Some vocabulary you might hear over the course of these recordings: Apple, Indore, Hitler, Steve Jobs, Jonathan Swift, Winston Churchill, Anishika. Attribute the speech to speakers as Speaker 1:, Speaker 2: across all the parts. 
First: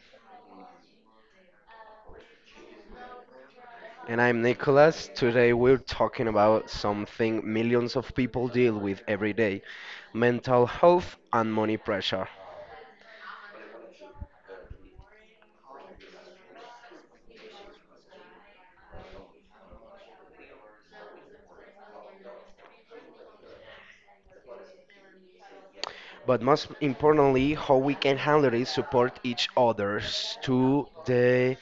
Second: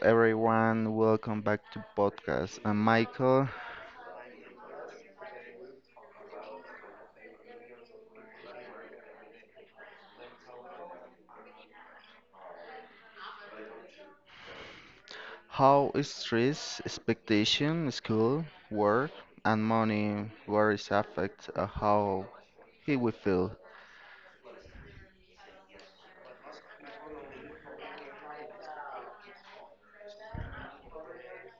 Speaker 1: everyone, welcome back to podcast. I'm Michael.
Speaker 2: and I'm Nicholas. Today we're talking about something millions of people deal with every day: mental health and money pressure.
Speaker 1: How stress, expectation, school, work, and money worries affect how he will feel?
Speaker 2: But most importantly, how we can handle it, support each others to the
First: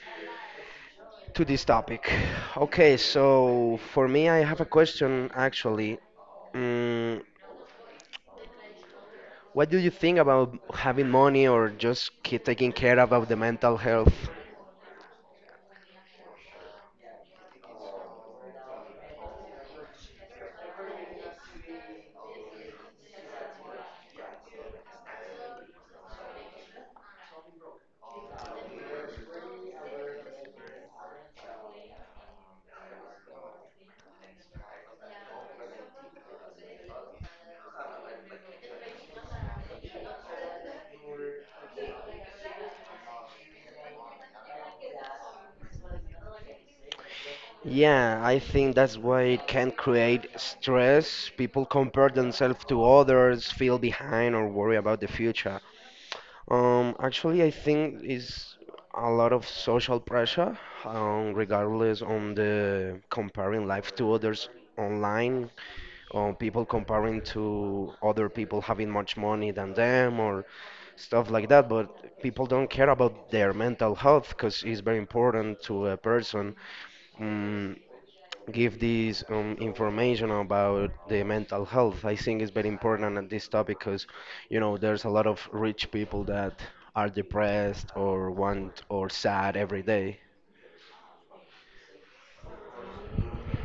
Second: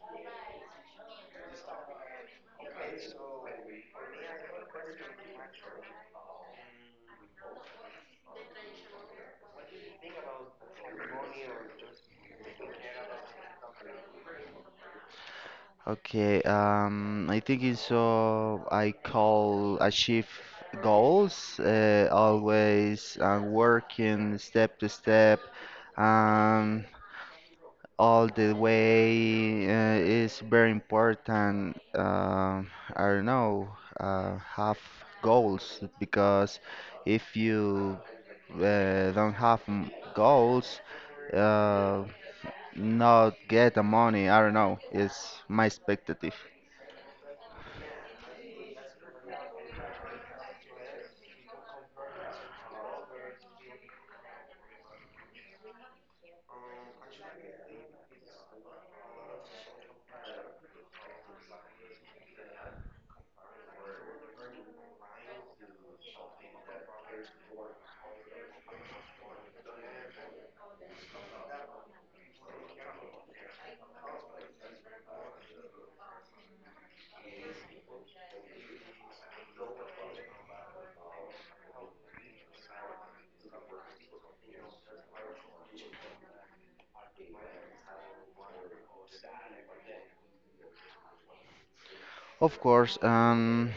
Speaker 2: to this topic. Okay, so for me, I have a question actually. Mm, what do you think about having money or just keep taking care about the mental health?
Speaker 1: Okay, I think it's I call achieve goals always and working step to step. Um, all the way is very important. I don't know, have goals because if you don't have goals, uh, not get the money. I don't know. It's my expectative.
Speaker 2: Yeah, I think that's why it can create stress. People compare themselves to others, feel behind, or worry about the future. Actually, I think is a lot of social pressure, regardless on the comparing life to others online, or people comparing to other people having much money than them, or stuff like that. But people don't care about their mental health because it's very important to a person. Mm, Give this information about the mental health. I think it's very important at this topic because there's a lot of rich people that are depressed or want or sad every day.
Speaker 1: Of course,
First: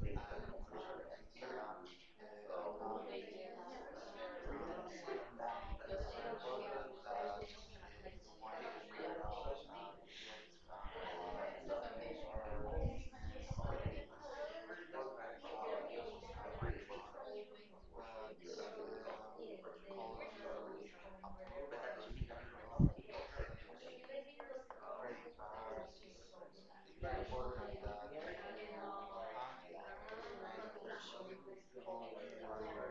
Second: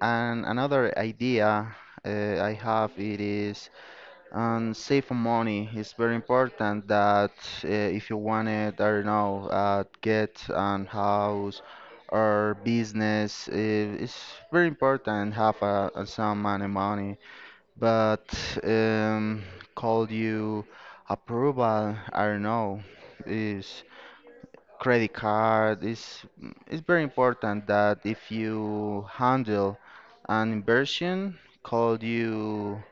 Speaker 1: and another idea I have it is and save for money is very important that if you wanted, I don't know, get an house or business, it's very important have a some money. But um, call you approval, I don't know, is credit card is it's very important that if you handle an inversion, called you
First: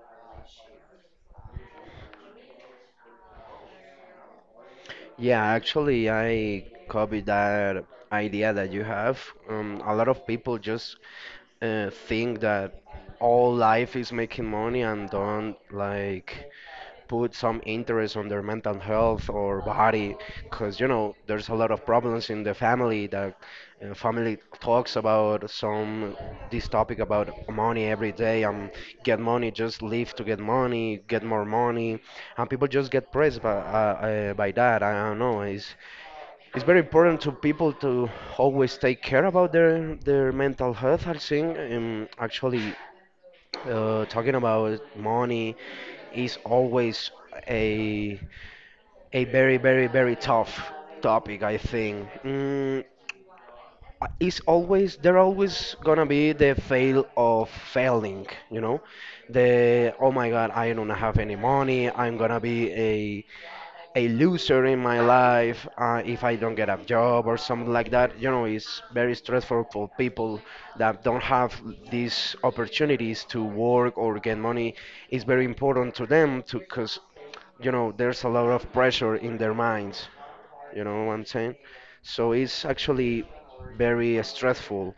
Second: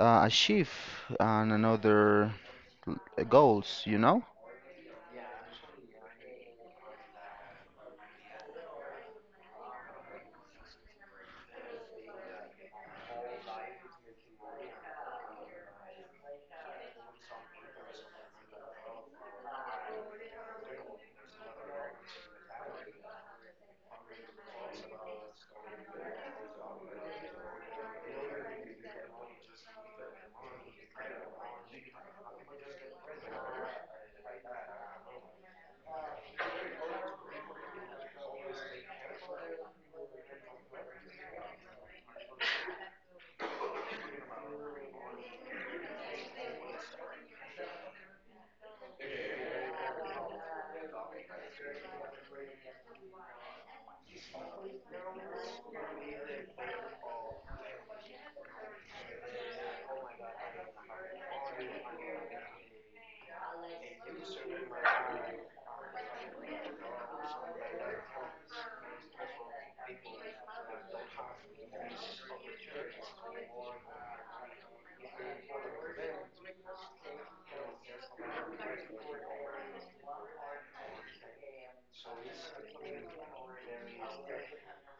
Speaker 1: achieve and another goals, you know?
Speaker 2: Yeah, actually, I copy that idea that you have. A lot of people just think that all life is making money and don't like put some interest on their mental health or body because there's a lot of problems in the family that family talks about some this topic about money every day, get money, just live to get money, get more money, and people just get pressed by that. I don't know, it's very important to people to always take care about their mental health, I think. Actually, talking about money is always a very, very, very tough topic. I think, it's always there. Always gonna be the fail of failing. You know, the oh my god, I don't have any money. I'm gonna be a loser in my life if I don't get a job or something like that. You know, it's very stressful for people that don't have these opportunities to work or get money. It's very important to them to, because there's a lot of pressure in their minds. You know what I'm saying? So it's actually very stressful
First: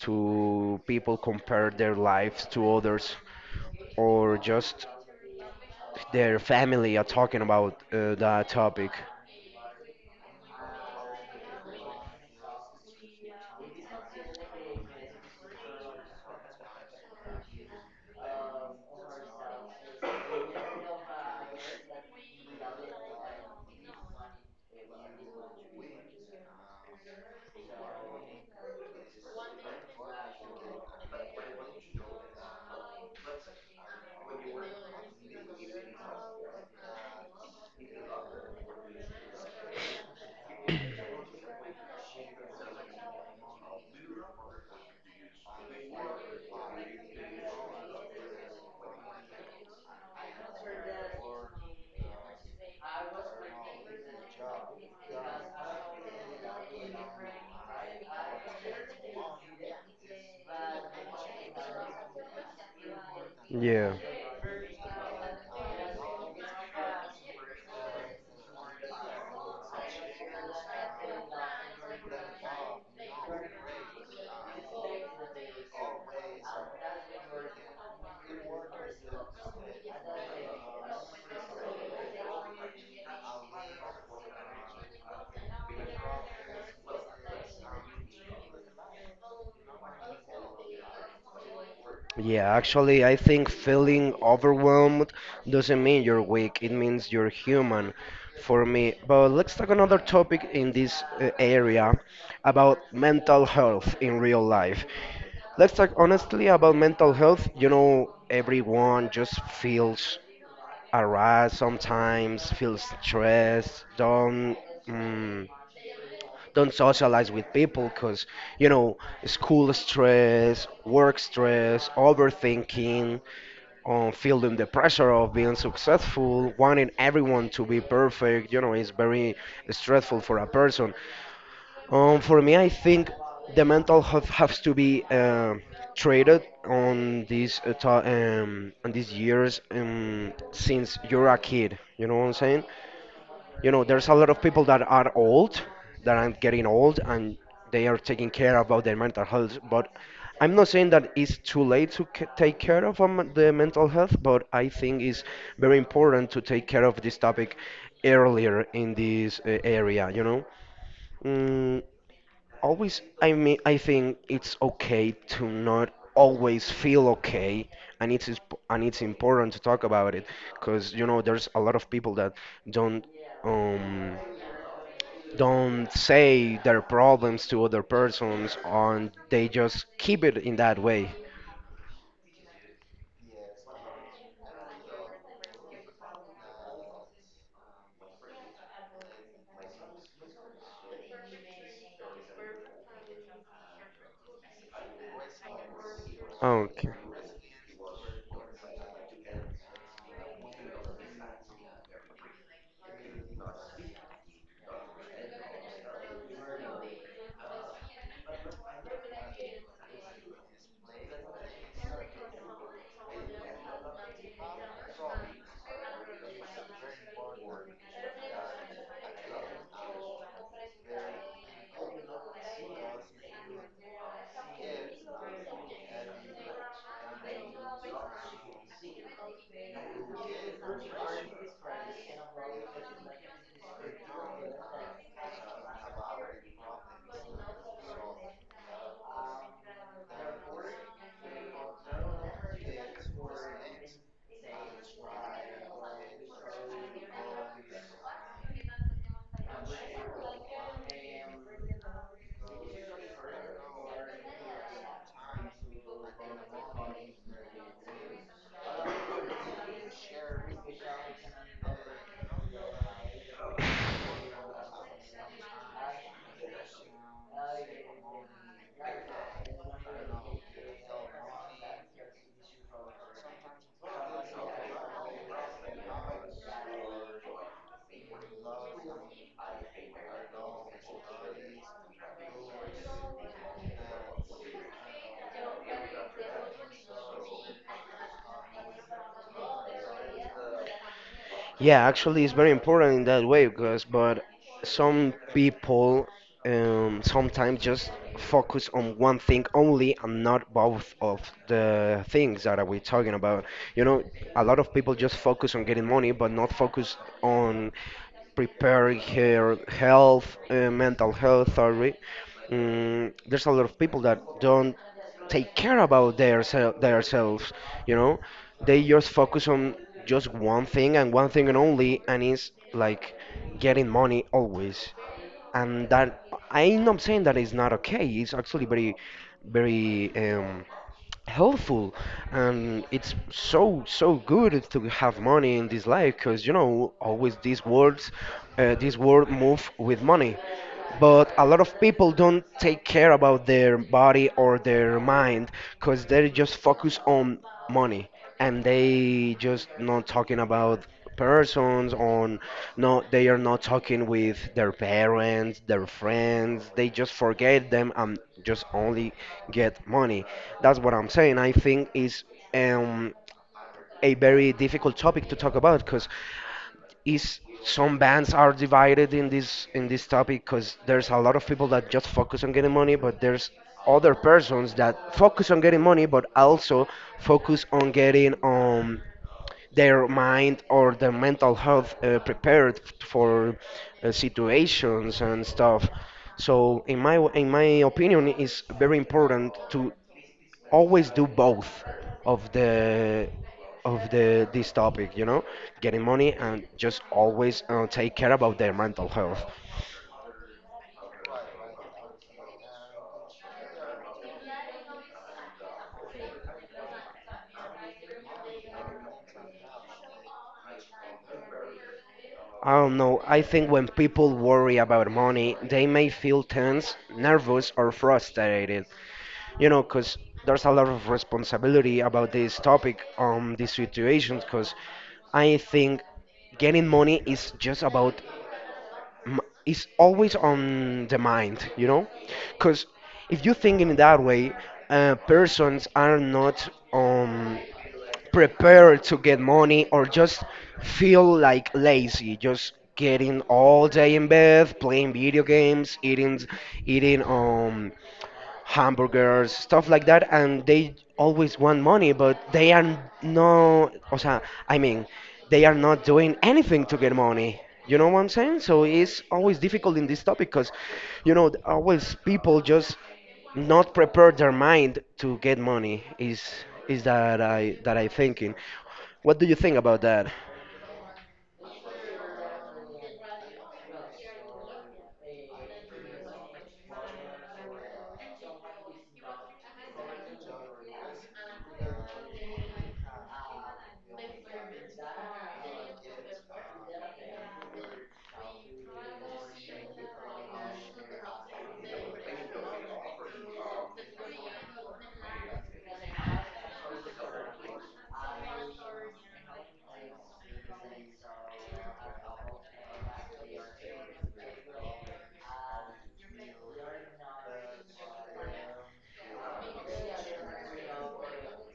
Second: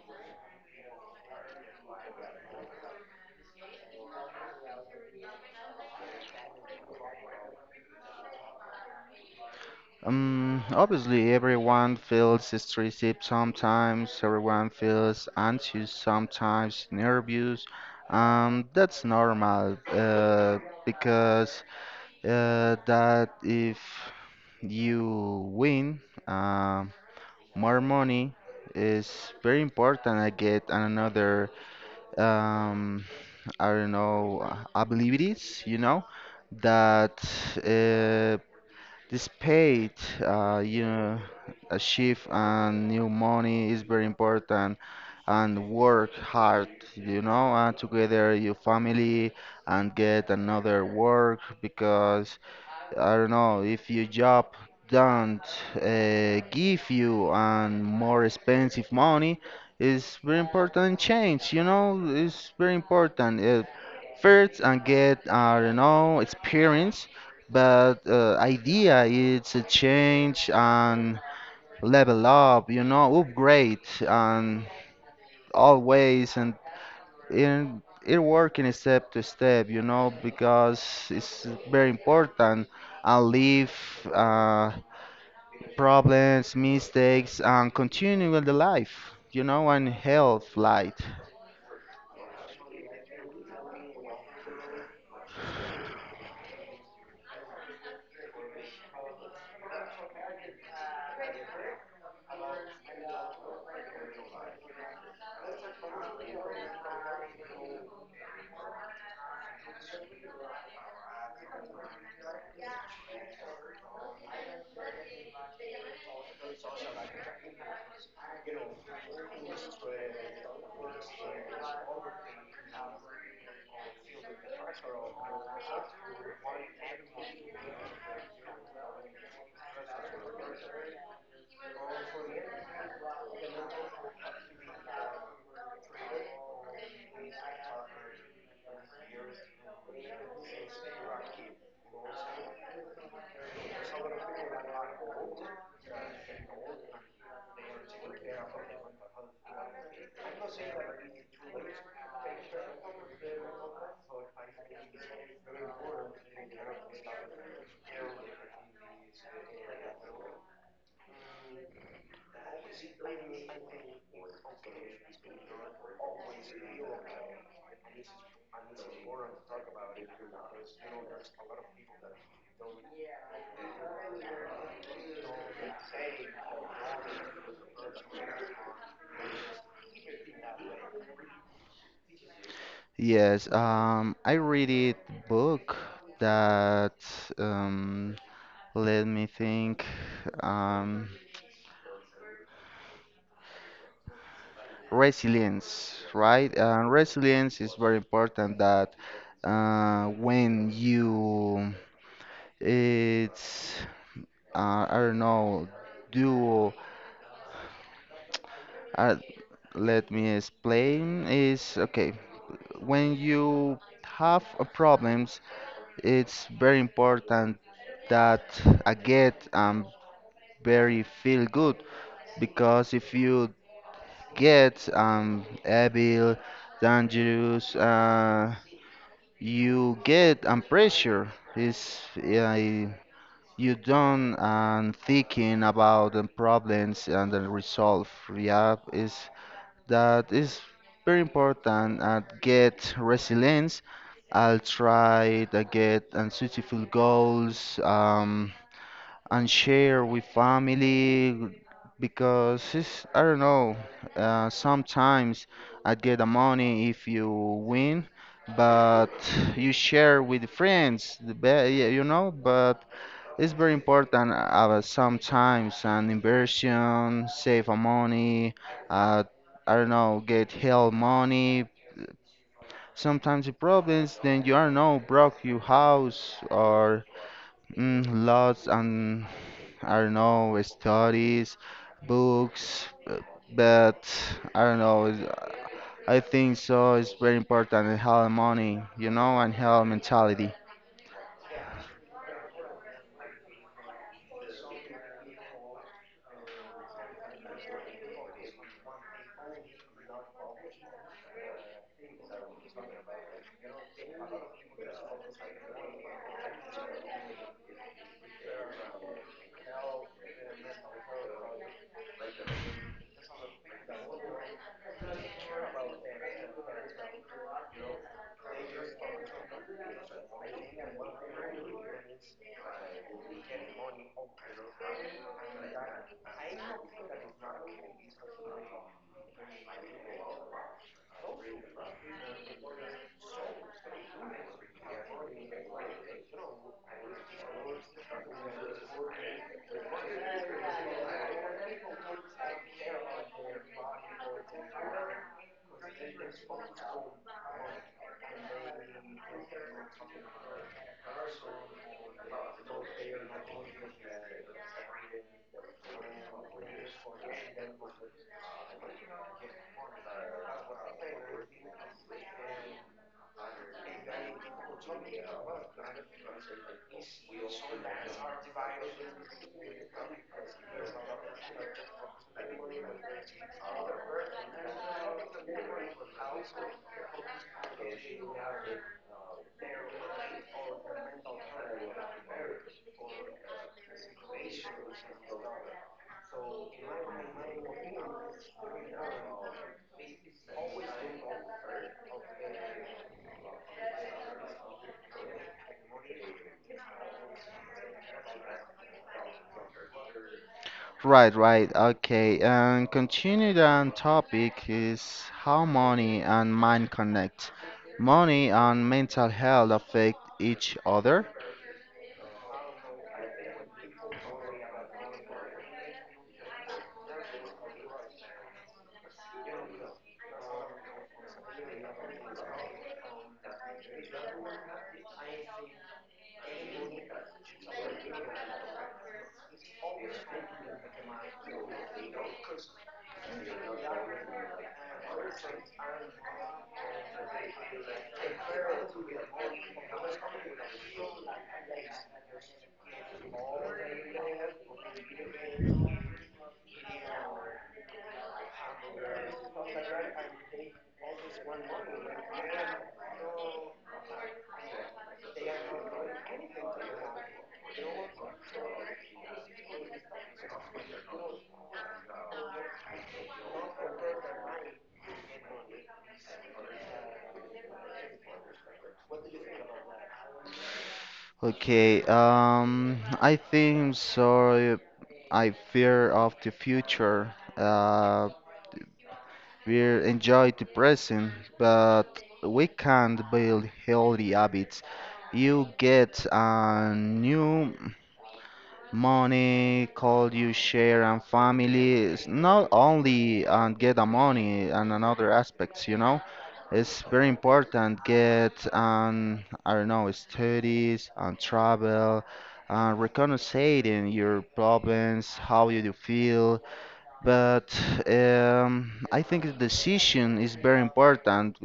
Speaker 2: to people compare their lives to others or just their family are talking about that topic.
Speaker 1: Obviously, everyone feels stressed sometimes, everyone feels anxious sometimes, nervous. That's normal because that if you win uh, more money is very important I get and another um, I don't know, I believe it is, you know, that uh, this paid, you know, a shift and new money is very important and work hard, you know, and together your family and get another work because I don't know, if your job don't give you and more expensive money, it's very important change, you know, it's very important.
Speaker 2: Yeah.
Speaker 1: First and get, I don't know, experience, but idea is a change and level up, you know, upgrade and always and in it working step to step, you know, because it's very important and leave uh, problems, mistakes, and continue with the life, you know, and health light.
Speaker 2: Yeah, actually, I think feeling overwhelmed doesn't mean you're weak, it means you're human for me. But let's talk another topic in this area about mental health in real life. Let's talk honestly about mental health. You know, everyone just feels harassed sometimes, feels stressed, down. Don't socialize with people because you know school stress, work stress, overthinking, feeling the pressure of being successful, wanting everyone to be perfect, is very stressful for a person. For me, I think the mental health has to be treated on these on these years, since you're a kid. You know what I'm saying? You know, there's a lot of people that are old, that are getting old and they are taking care about their mental health, but I'm not saying that it's too late to take care of the mental health, but I think it's very important to take care of this topic earlier in this area, you know. mm, Always, I mean, I think it's okay to not always feel okay, and it's important to talk about it because you know there's a lot of people that don't um don't say their problems to other persons, and they just keep it in that way.
Speaker 1: Yes, I read it book that um, let me think. Um, resilience, right?
Speaker 2: Okay.
Speaker 1: Resilience is very important. That when you it's I don't know duo. Uh, let me explain. Is okay when you have a problems. It's very important that I get very feel good because if you get evil, dangerous, you get pressure. Is yeah. You done and thinking about the problems and the resolve. Yeah, is that is very important and get resilience. I'll try to get unsuitable goals and share with family because it's, I don't know. Sometimes I get the money if you win, but you share with friends. The yeah, you know, but it's very important sometimes an inversion, save a money, uh, I don't know, get help money. Sometimes the problems then you are no broke your house or lots and I don't know studies, books, but I don't know. I think so. It's very important to have money, you know, and have mentality.
Speaker 2: Yeah, actually, it's very important in that way because, but some people, sometimes just focus on one thing only and not both of the things that we're talking about. You know, a lot of people just focus on getting money, but not focus on preparing her health, mental health, sorry. There's a lot of people that don't take care about their themselves. You know, they just focus on just one thing and only, and it's like getting money always. And that, I'm not saying that it's not okay. It's actually very, very helpful, and it's so good to have money in this life because always these words, this world move with money, but a lot of people don't take care about their body or their mind because they're just focused on money, and they just not talking about persons on, no, they are not talking with their parents, their friends, they just forget them and just only get money. That's what I'm saying. I think is um, a very difficult topic to talk about because is some bands are divided in this topic because there's a lot of people that just focus on getting money, but there's other persons that focus on getting money but also focus on getting their mind or their mental health prepared for situations and stuff. So in my opinion, it's very important to always do both of the this topic. You know, getting money and just always take care about their mental health.
Speaker 1: Right, right. Okay. And continued on topic is how money and mind connect. Money and mental health affect each other.
Speaker 2: I don't know. I think when people worry about money, they may feel tense, nervous, or frustrated. You know, because there's a lot of responsibility about this topic, these situations, because I think getting money is just about, m- is always on the mind, you know, because if you think in that way, persons are not um, prepared to get money or just feel like lazy, just getting all day in bed, playing video games, eating hamburgers, stuff like that, and they always want money, but they are no, o sea, I mean, they are not doing anything to get money. You know what I'm saying? So it's always difficult in this topic because always people just not prepare their mind to get money is that I thinking. What do you think about that?
Speaker 1: Okay. I think so. I fear of the future. We enjoy the present, but we can't build healthy habits. You get a new. Money, call you share and family. It's not only and get the money and another aspects, you know. It's very important get I don't know studies and travel and reconciling your problems, how you do feel, but I think the decision is very important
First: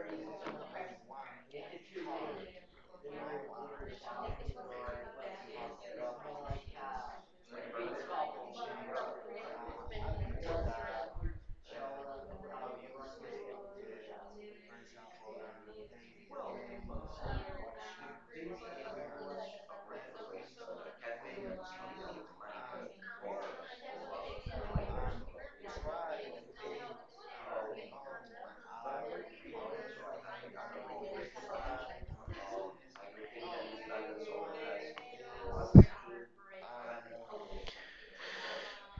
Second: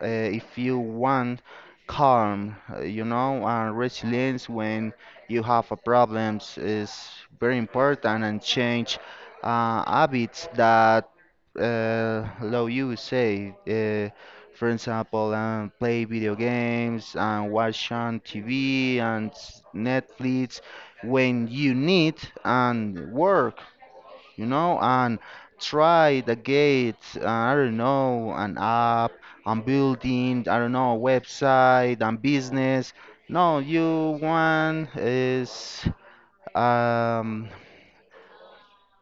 Speaker 1: if you want calm, you know, and resilience when you have a problems is very important and change habits that allow you say, for example, play video games and watch on TV and Netflix when you need and work, you know, and try the gates, I don't know, an app, and building, I don't know, website and business. No, you want is, um,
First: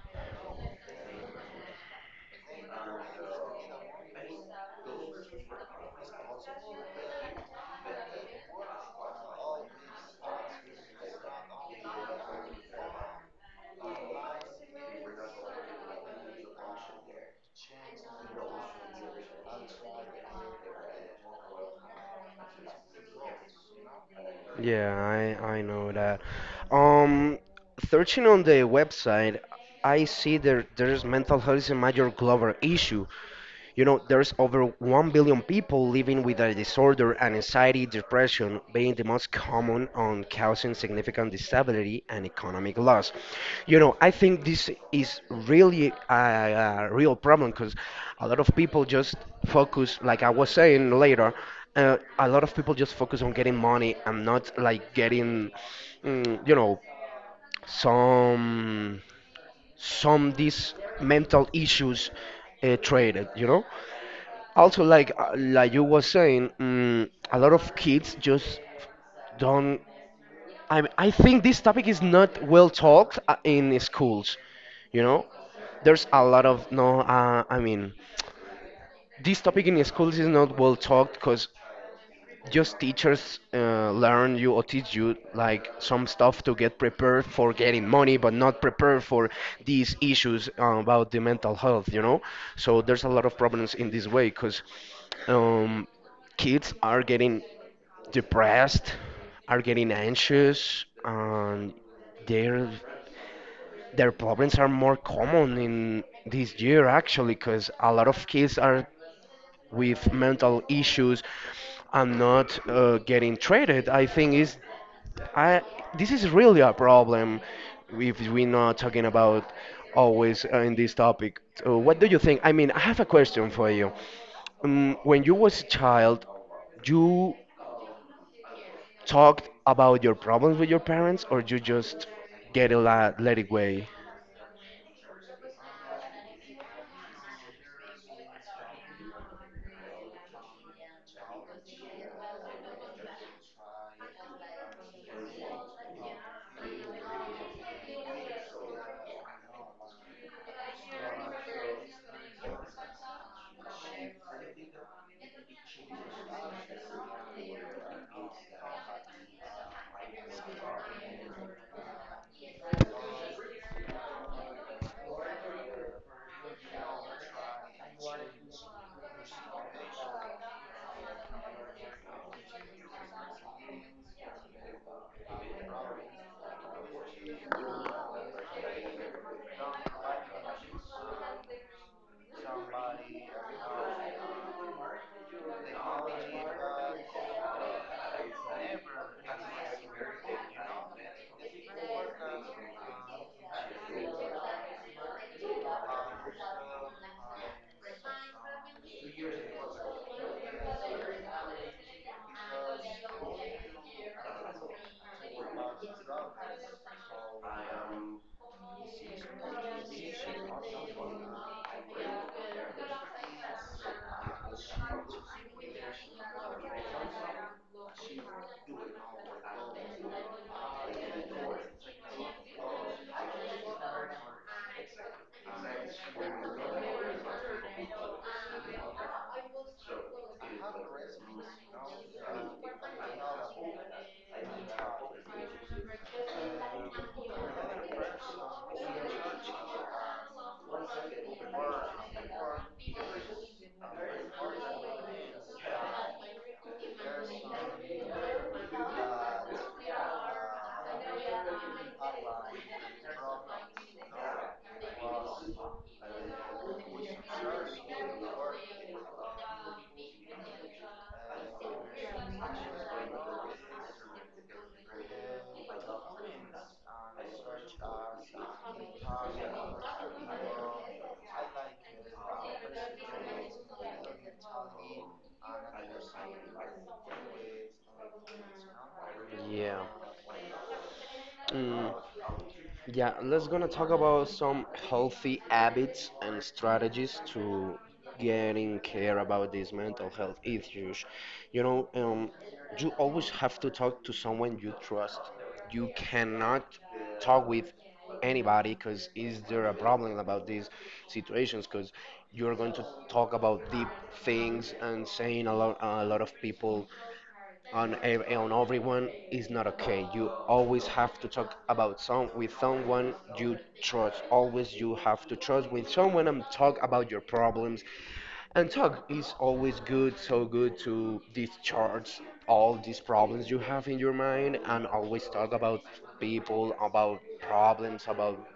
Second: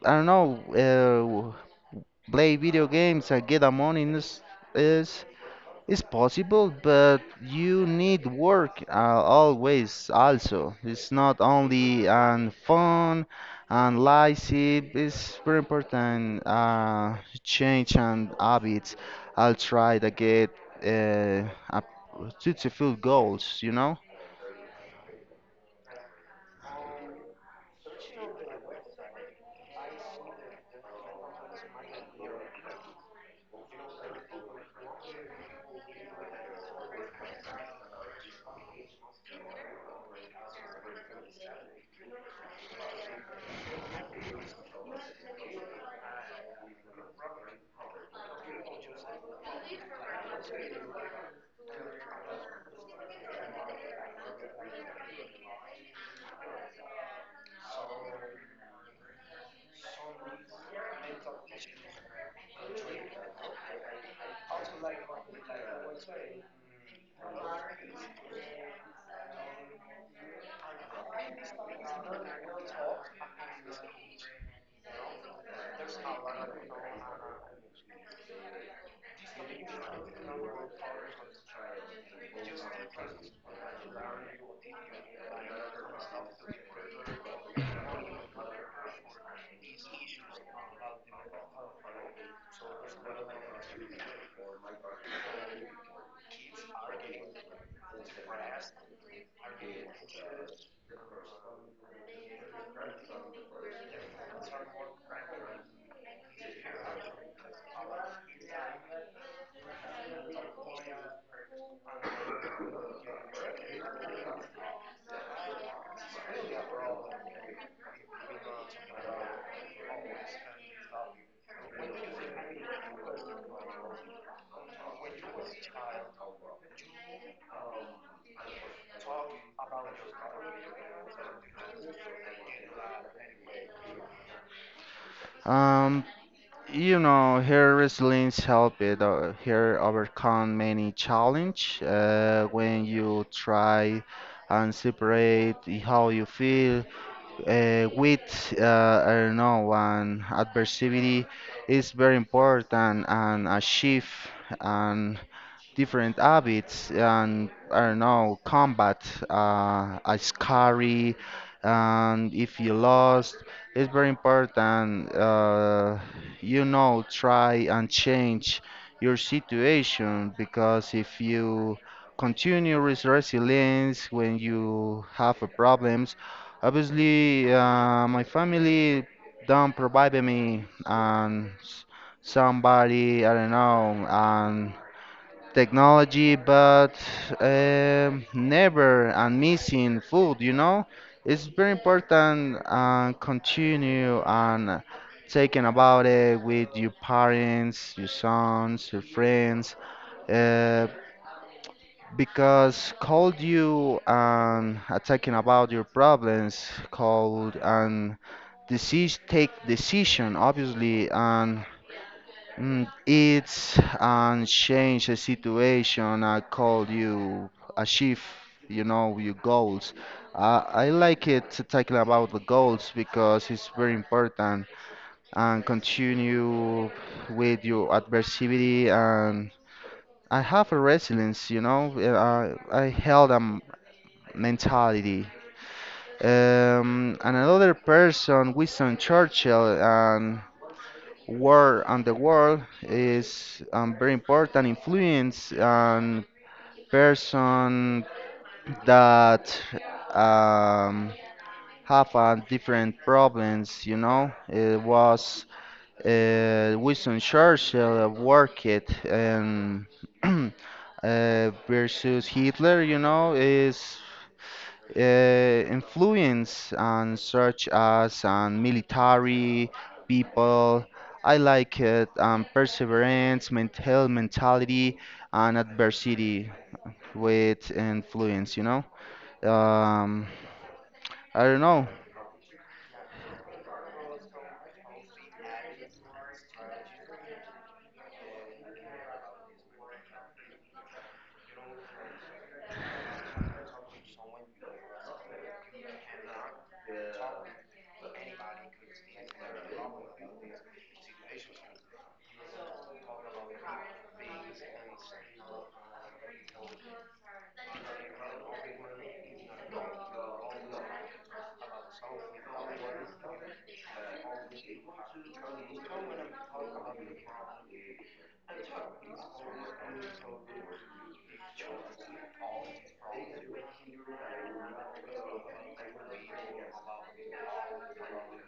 Speaker 1: I don't know, uh, play video games and get the money is, it's possible, but you need work always also. It's not only on fun and lazy, it's very important change and habits. I'll try to get uh, up to fulfill goals, you know?
Speaker 2: Yeah, I know that. Um, Searching on the website, I see there's mental health is a major global issue. You know, there's over 1 billion people living with a disorder, and anxiety, depression being the most common on causing significant disability and economic loss. You know, I think this is really a real problem because a lot of people just focus, like I was saying later, a lot of people just focus on getting money and not like getting, you know, some some these mental issues treated. Also, like you were saying, a lot of kids just don't. I mean, I think this topic is not well talked in schools. You know, there's a lot of no. I mean, this topic in schools is not well talked because just teachers learn you or teach you like some stuff to get prepared for getting money but not prepared for these issues about the mental health. So there's a lot of problems in this way because um, kids are getting depressed, are getting anxious, and their their problems are more common in this year actually because a lot of kids are with mental issues and not getting treated. I think is I this is really a problem if we're not talking about always in this topic. So what do you think? I mean, I have a question for you. When you was a child, you talked about your problems with your parents, or you just get it la let it way?
Speaker 1: Um, you know, her resilience helped it, her overcome many challenge when you try and separate how you feel with I don't know and adversity is very important and a shift and different habits and I don't know combat a scary and if you lost it's very important you know try and change your situation because if you continue with resilience when you have a problems. Obviously, my family don't provide me and somebody, I don't know, and technology, but never and missing food, you know? It's very important and continue and taking about it with your parents, your sons, your friends. Uh, because called you and attacking about your problems, called and disease take decision obviously and it's and change the situation. I called you achieve you know your goals. I like it to talking about the goals because it's very important and continue with your adversity and I have a resilience, you know. I held a mentality. And another person, Winston Churchill, and war and the world is very important influence and person that um, have different problems. You know, it was Winston Churchill worked and uh, versus Hitler. You know, is influence on such as on military people. I like it perseverance, mental mentality, and adversity with influence. You know,
Speaker 2: Yeah.
Speaker 1: um, I don't
Speaker 2: Mm,
Speaker 1: know.
Speaker 2: yeah, let's gonna talk about some healthy habits and strategies to getting care about these mental health issues. You know, you always have to talk to someone you trust. You cannot talk with anybody because is there a problem about these situations? Because you're going to talk about deep things and saying a lot of people on everyone is not okay. You always have to talk about some with someone you trust. Always you have to trust with someone and talk about your problems. And talk is always good, so good to discharge all these problems you have in your mind and always talk about people, about problems, about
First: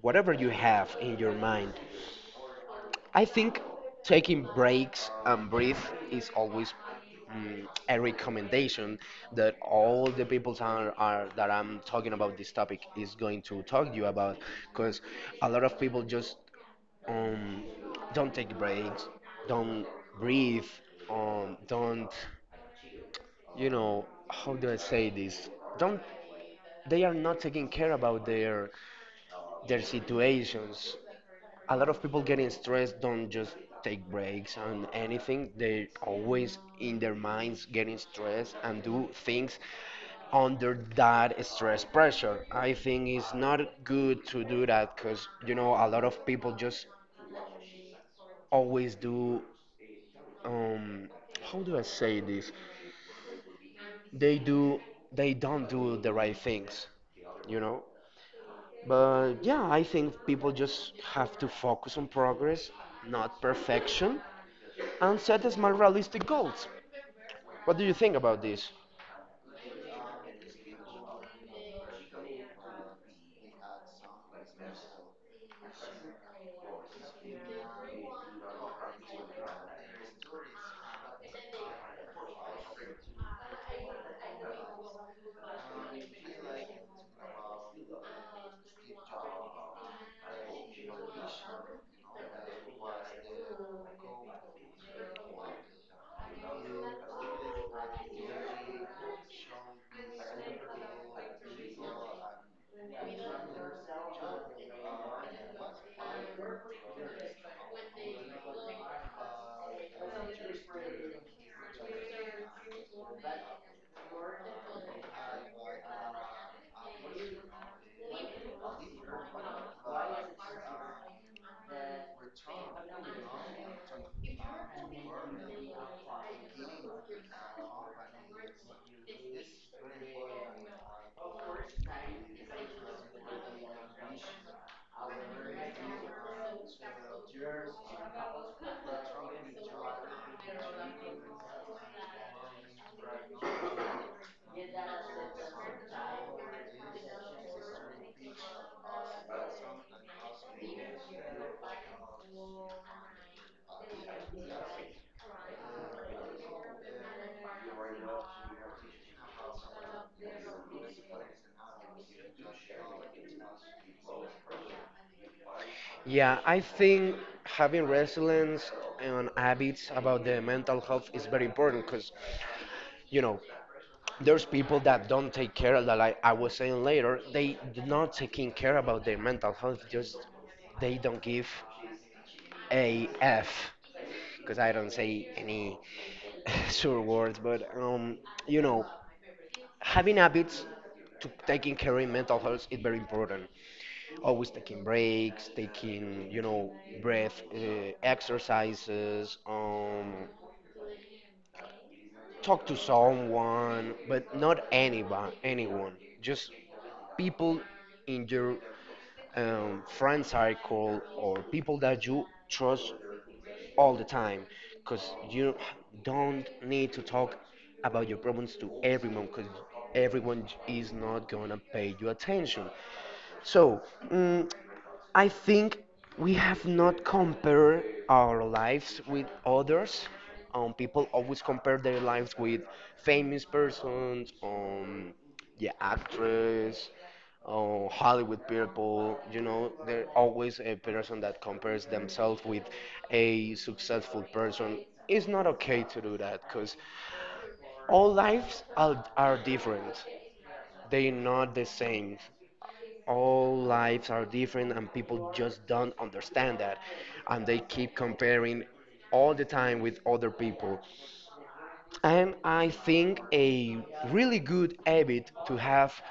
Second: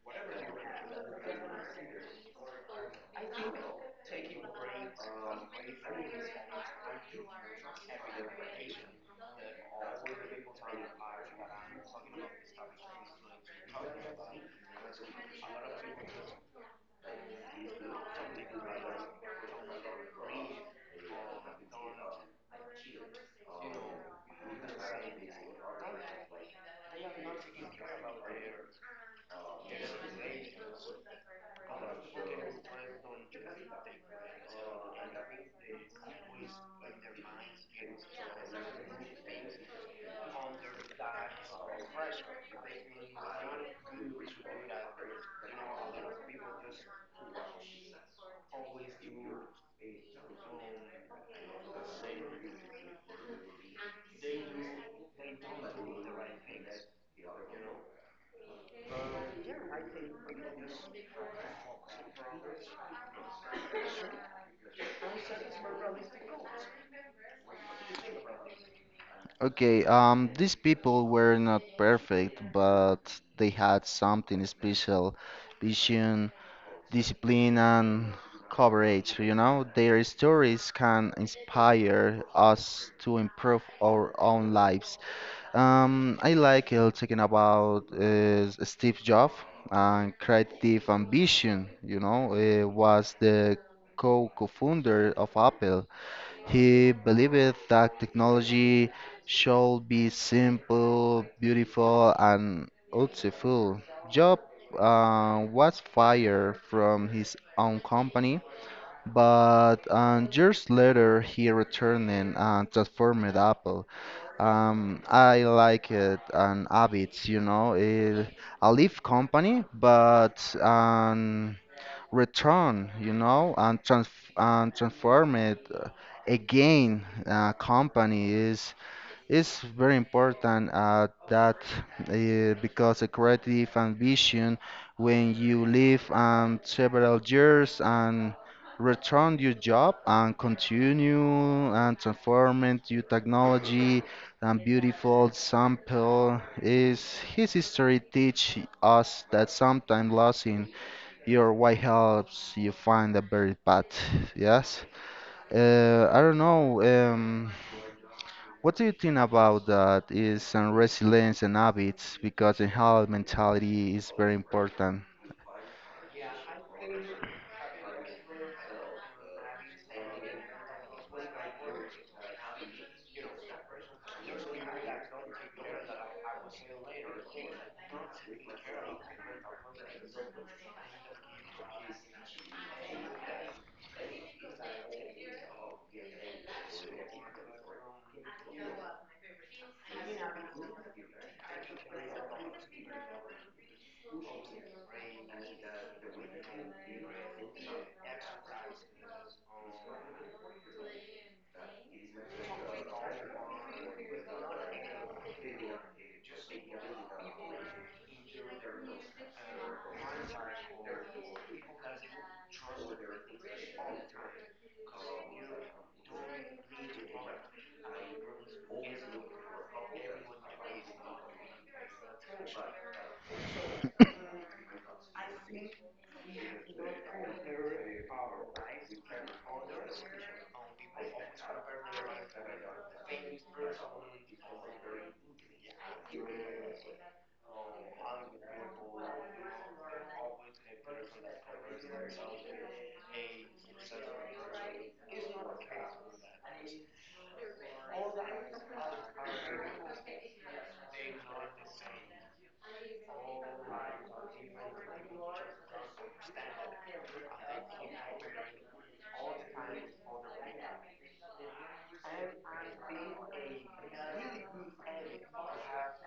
Speaker 2: whatever you have in your mind. I think taking breaks and breathe is always, a recommendation that all the people that are that I'm talking about this topic is going to talk to you about because a lot of people just, um, don't take breaks, don't breathe, don't, you know, how do I say this? Don't, they are not taking care about their situations. A lot of people getting stressed don't just take breaks and anything. They are always in their minds getting stressed and do things under that stress pressure. I think it's not good to do that because, you know, a lot of people just always do um how do I say this? They do they don't do the right things, you know but yeah, I think people just have to focus on progress, not perfection, and set small realistic goals. What do you think about this?
Speaker 1: Okay, these people were not perfect, but they had something special, vision, discipline and coverage. You know, their stories can inspire us to improve our own lives. I like talking about Steve Jobs and creative ambition. You know, was the co-founder of Apple. He believed that technology should be simple, beautiful, and useful. Job was fired from his own company, but years later he returned and transformed Apple. I like it and habits, you know, it, a leaf company, but return, you know, and transform it again. Company is very important at that because a creative ambition when you leave several years and return your job and continue and transform into your technology and beautiful sample is his history teach us that sometimes losing your why helps you find the very path. Yes. I don't know. What do you think about that? Is and resilience and habits because in health mentality is very important.
Speaker 2: Yeah, I think having resilience and habits about the mental health is very important because, you know, there's people that don't take care of that. Like I was saying later, they do not taking care about their mental health. Just they don't give a f, because I don't say any sure words, but you know, having habits to taking care in mental health is very important. Always taking breaks, taking, you know, breath exercises, talk to someone, but not anyone, anyone, just people in your friend circle or people that you trust all the time, because you don't need to talk about your problems to everyone, because everyone is not gonna pay you attention. So, mm, I think we have not compared our lives with others. People always compare their lives with famous persons, yeah, actress, Hollywood people. You know, they're always a person that compares themselves with a successful person. It's not okay to do that because all lives are different. They're not the same. All lives are different and people just don't understand that, and they keep comparing all the time with other people. And I think a really good habit to have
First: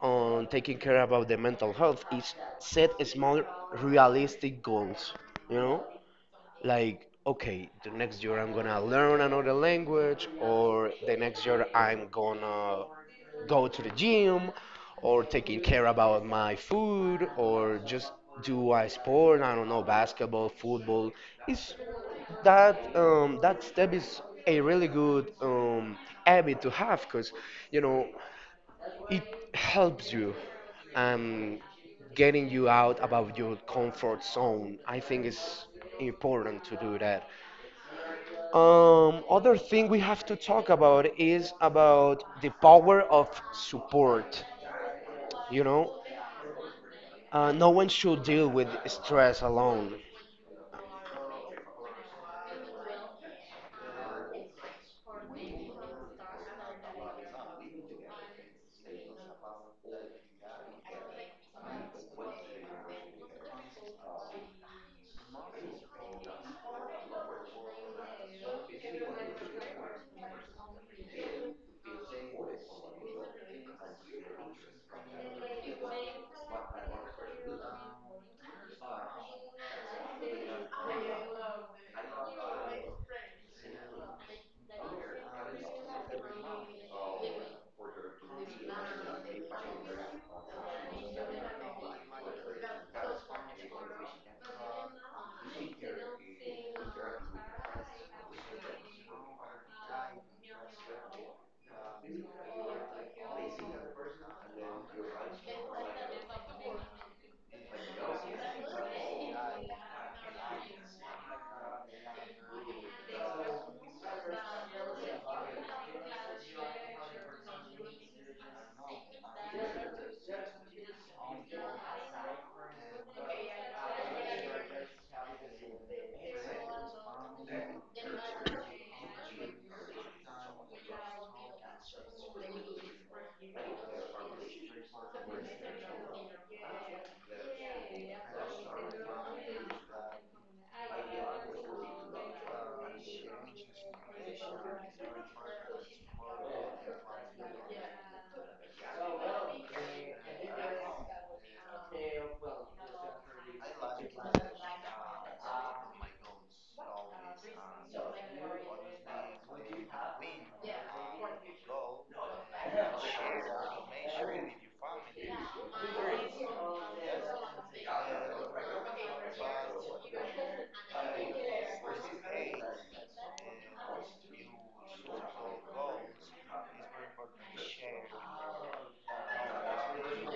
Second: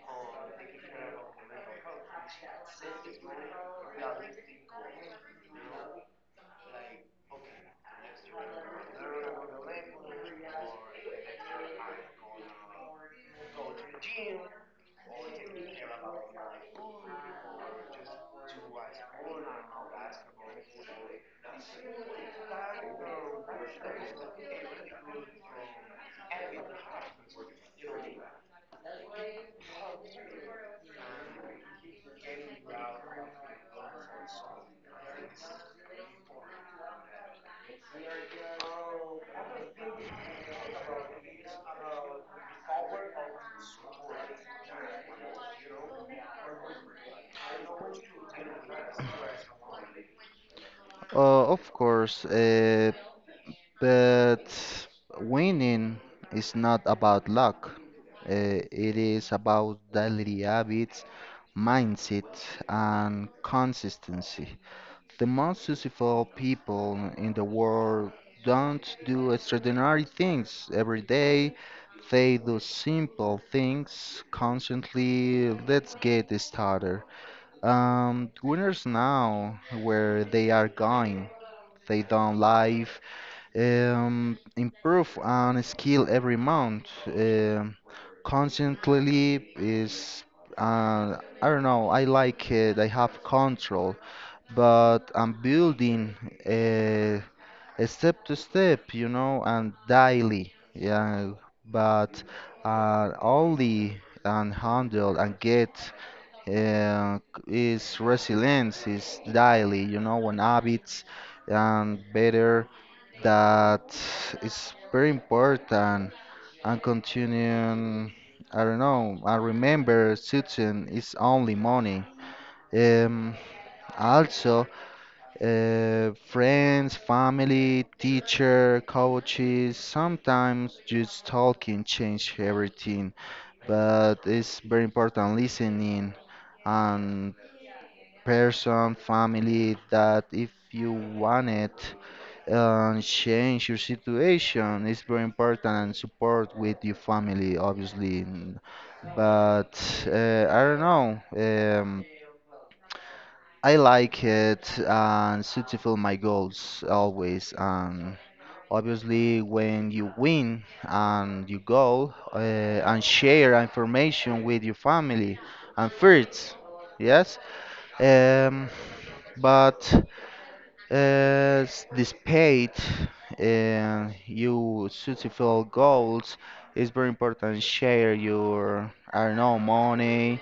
Speaker 2: on taking care about the mental health is set small realistic goals, you know, like okay, the next year I'm gonna learn another language, or the next year I'm gonna go to the gym, or taking care about my food, or just do a sport, I don't know, basketball, football. Is that that step is a really good habit to have because, you know, it helps you um, getting you out about your comfort zone. I think it's important to do that. Other thing we have to talk about is about the power of support. You know, no one should deal with stress alone.
Speaker 1: Of course, but winning is not about luck. It is about daily habits, mindset, and consistency. The most successful people in the world don't do extraordinary things every day. They do simple things constantly. Let's get this started. Winners now where they are going. They don't live improve on skill every month. Constantly is I don't know. I like it. I have control, but I'm building a, a step to step, you know, and daily. Yeah, but only and handle and get uh, is resilience, is daily, you know, on habits and better that is very important and continuing, I don't know, I remember Susan is only money. Um, also, friends, family, teacher, coaches, sometimes just talking change everything, but it's very important listening and person, family, that if you want it, change your situation. It's very important and support with your family, obviously. But I don't know. I like it and should fulfill my goals always. And obviously, when you win and you go and share information with your family and friends, yes. Um, but this page and you suitable goals is very important. Share your, I don't know, money,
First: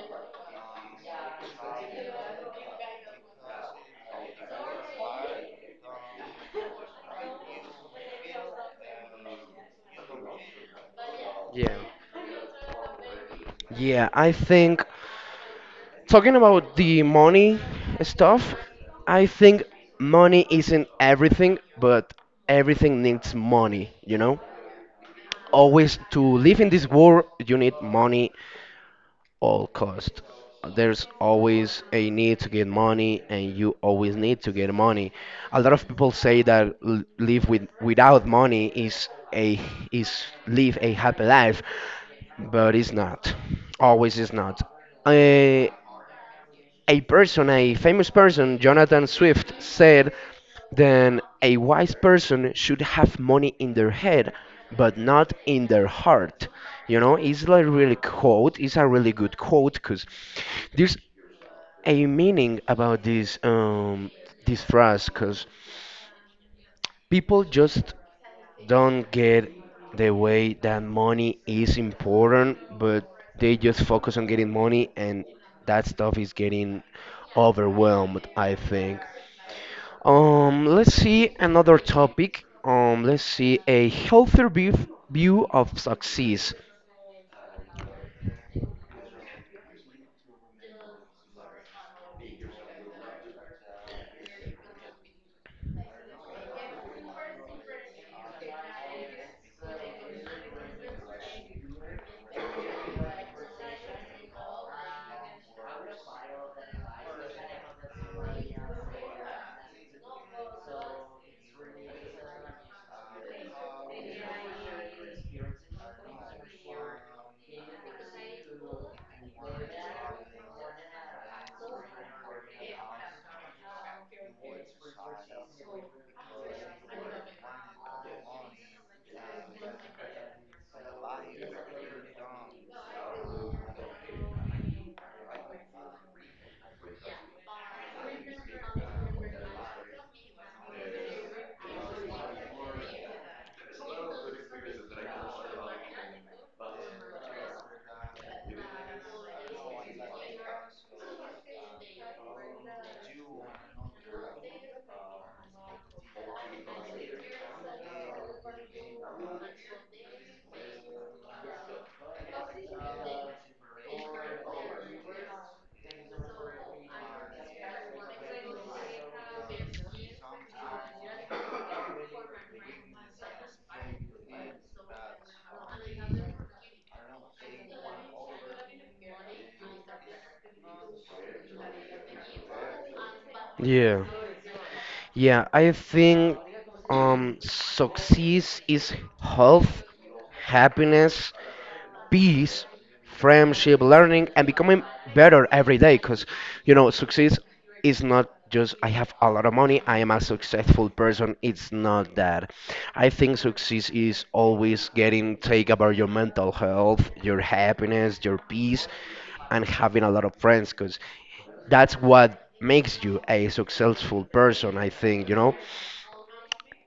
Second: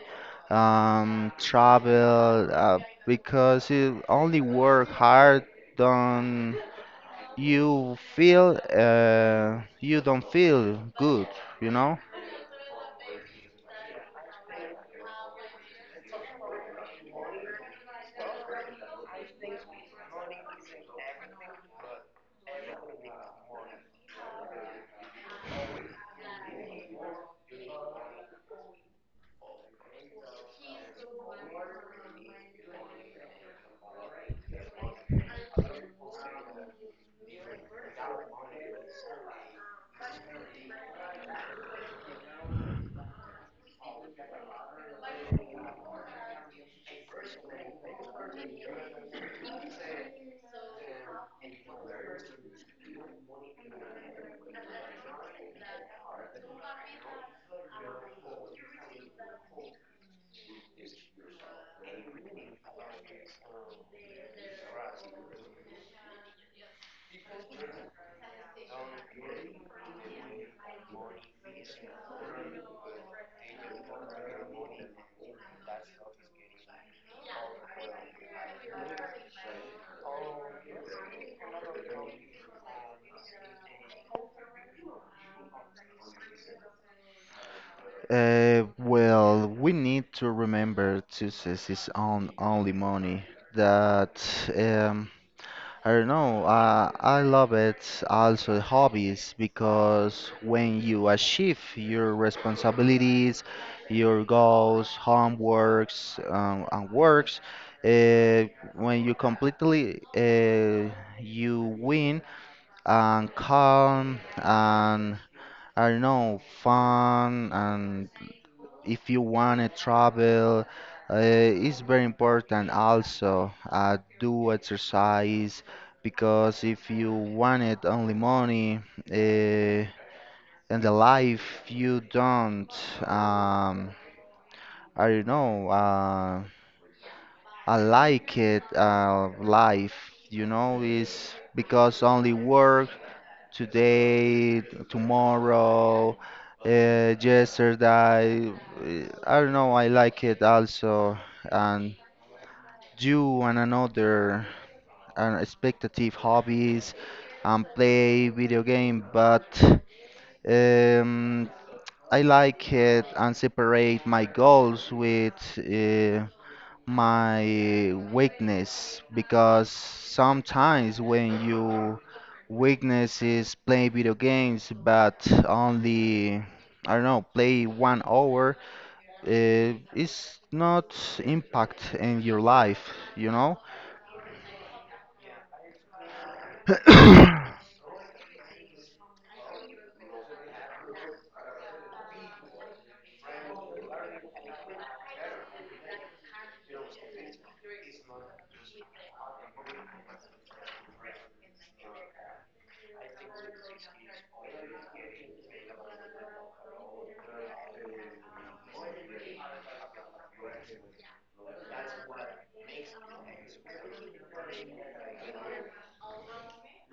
Speaker 1: travel, because you only work hard, don't you feel, you don't feel good, you
Speaker 2: Yeah,
Speaker 1: know?
Speaker 2: yeah. I think talking about the money stuff, I think money isn't everything, but everything needs money. You know, always to live in this world you need money all cost. There's always a need to get money and you always need to get money. A lot of people say that live with without money is a, is live a happy life, but it's not, always is not. Eh, a person, a famous person, Jonathan Swift, said, then a wise person should have money in their head, but not in their heart. You know, it's like really quote. It's a really good quote because there's a meaning about this this phrase, because people just don't get the way that money is important, but they just focus on getting money, and that stuff is getting overwhelmed, I think. Let's see another topic. Let's see a healthier view of success.
Speaker 1: Well, we need to remember to is on only money that. Um, I don't know. I love it also hobbies because when you achieve your responsibilities, your goals, homeworks, and works, uh, when you completely you win and calm and I don't know fun and if you want to travel, it's very important also do exercise because if you wanted only money uh, and the life you don't um, I don't know I like it life you know is because only work today, tomorrow, yesterday. I don't know, I like it also. And you and another and expectative hobbies and play video game, but um, I like it and separate my goals with my weakness because sometimes when your weakness is playing video games but only I don't know play 1 hour it's not impact in your life, you know.
Speaker 2: Yeah. Yeah, I think success is health, happiness, peace, friendship, learning, and becoming better every day. Because, you know, success is not just I have a lot of money, I am a successful person. It's not that. I think success is always getting take about your mental health, your happiness, your peace, and having a lot of friends. Because that's what makes you a successful person, I think, you know,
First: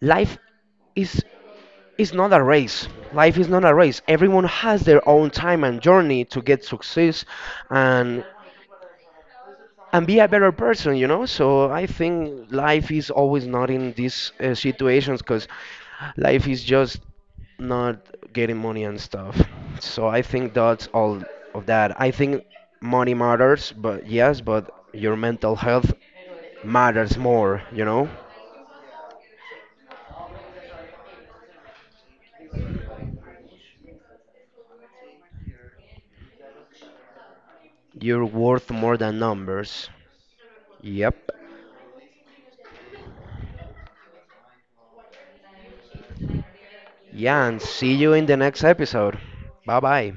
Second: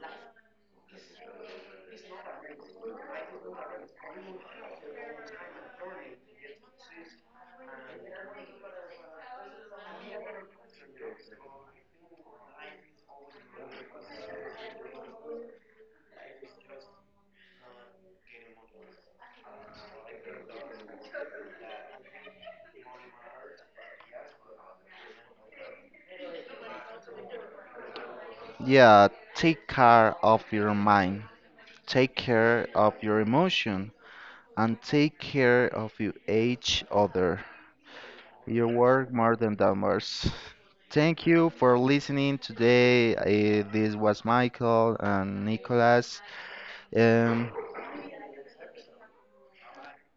Speaker 2: life is is not a race. Life is not a race. Everyone has their own time and journey to get success and and be a better person, you know? So I think life is always not in these situations, cuz life is just not getting money and stuff. So I think that's all of that. I think money matters, but yes, but your mental health matters more, you know?
Speaker 1: Yeah, take care of your mind, take care of your emotion, and take care of your each other.
Speaker 2: You're
Speaker 1: Your
Speaker 2: worth more
Speaker 1: work
Speaker 2: than
Speaker 1: more than
Speaker 2: numbers.
Speaker 1: dollars. Thank
Speaker 2: Yep.
Speaker 1: you for listening today. This was Michael and Nicholas.
Speaker 2: Yeah,
Speaker 1: Um,
Speaker 2: and see you in the next episode. Bye bye.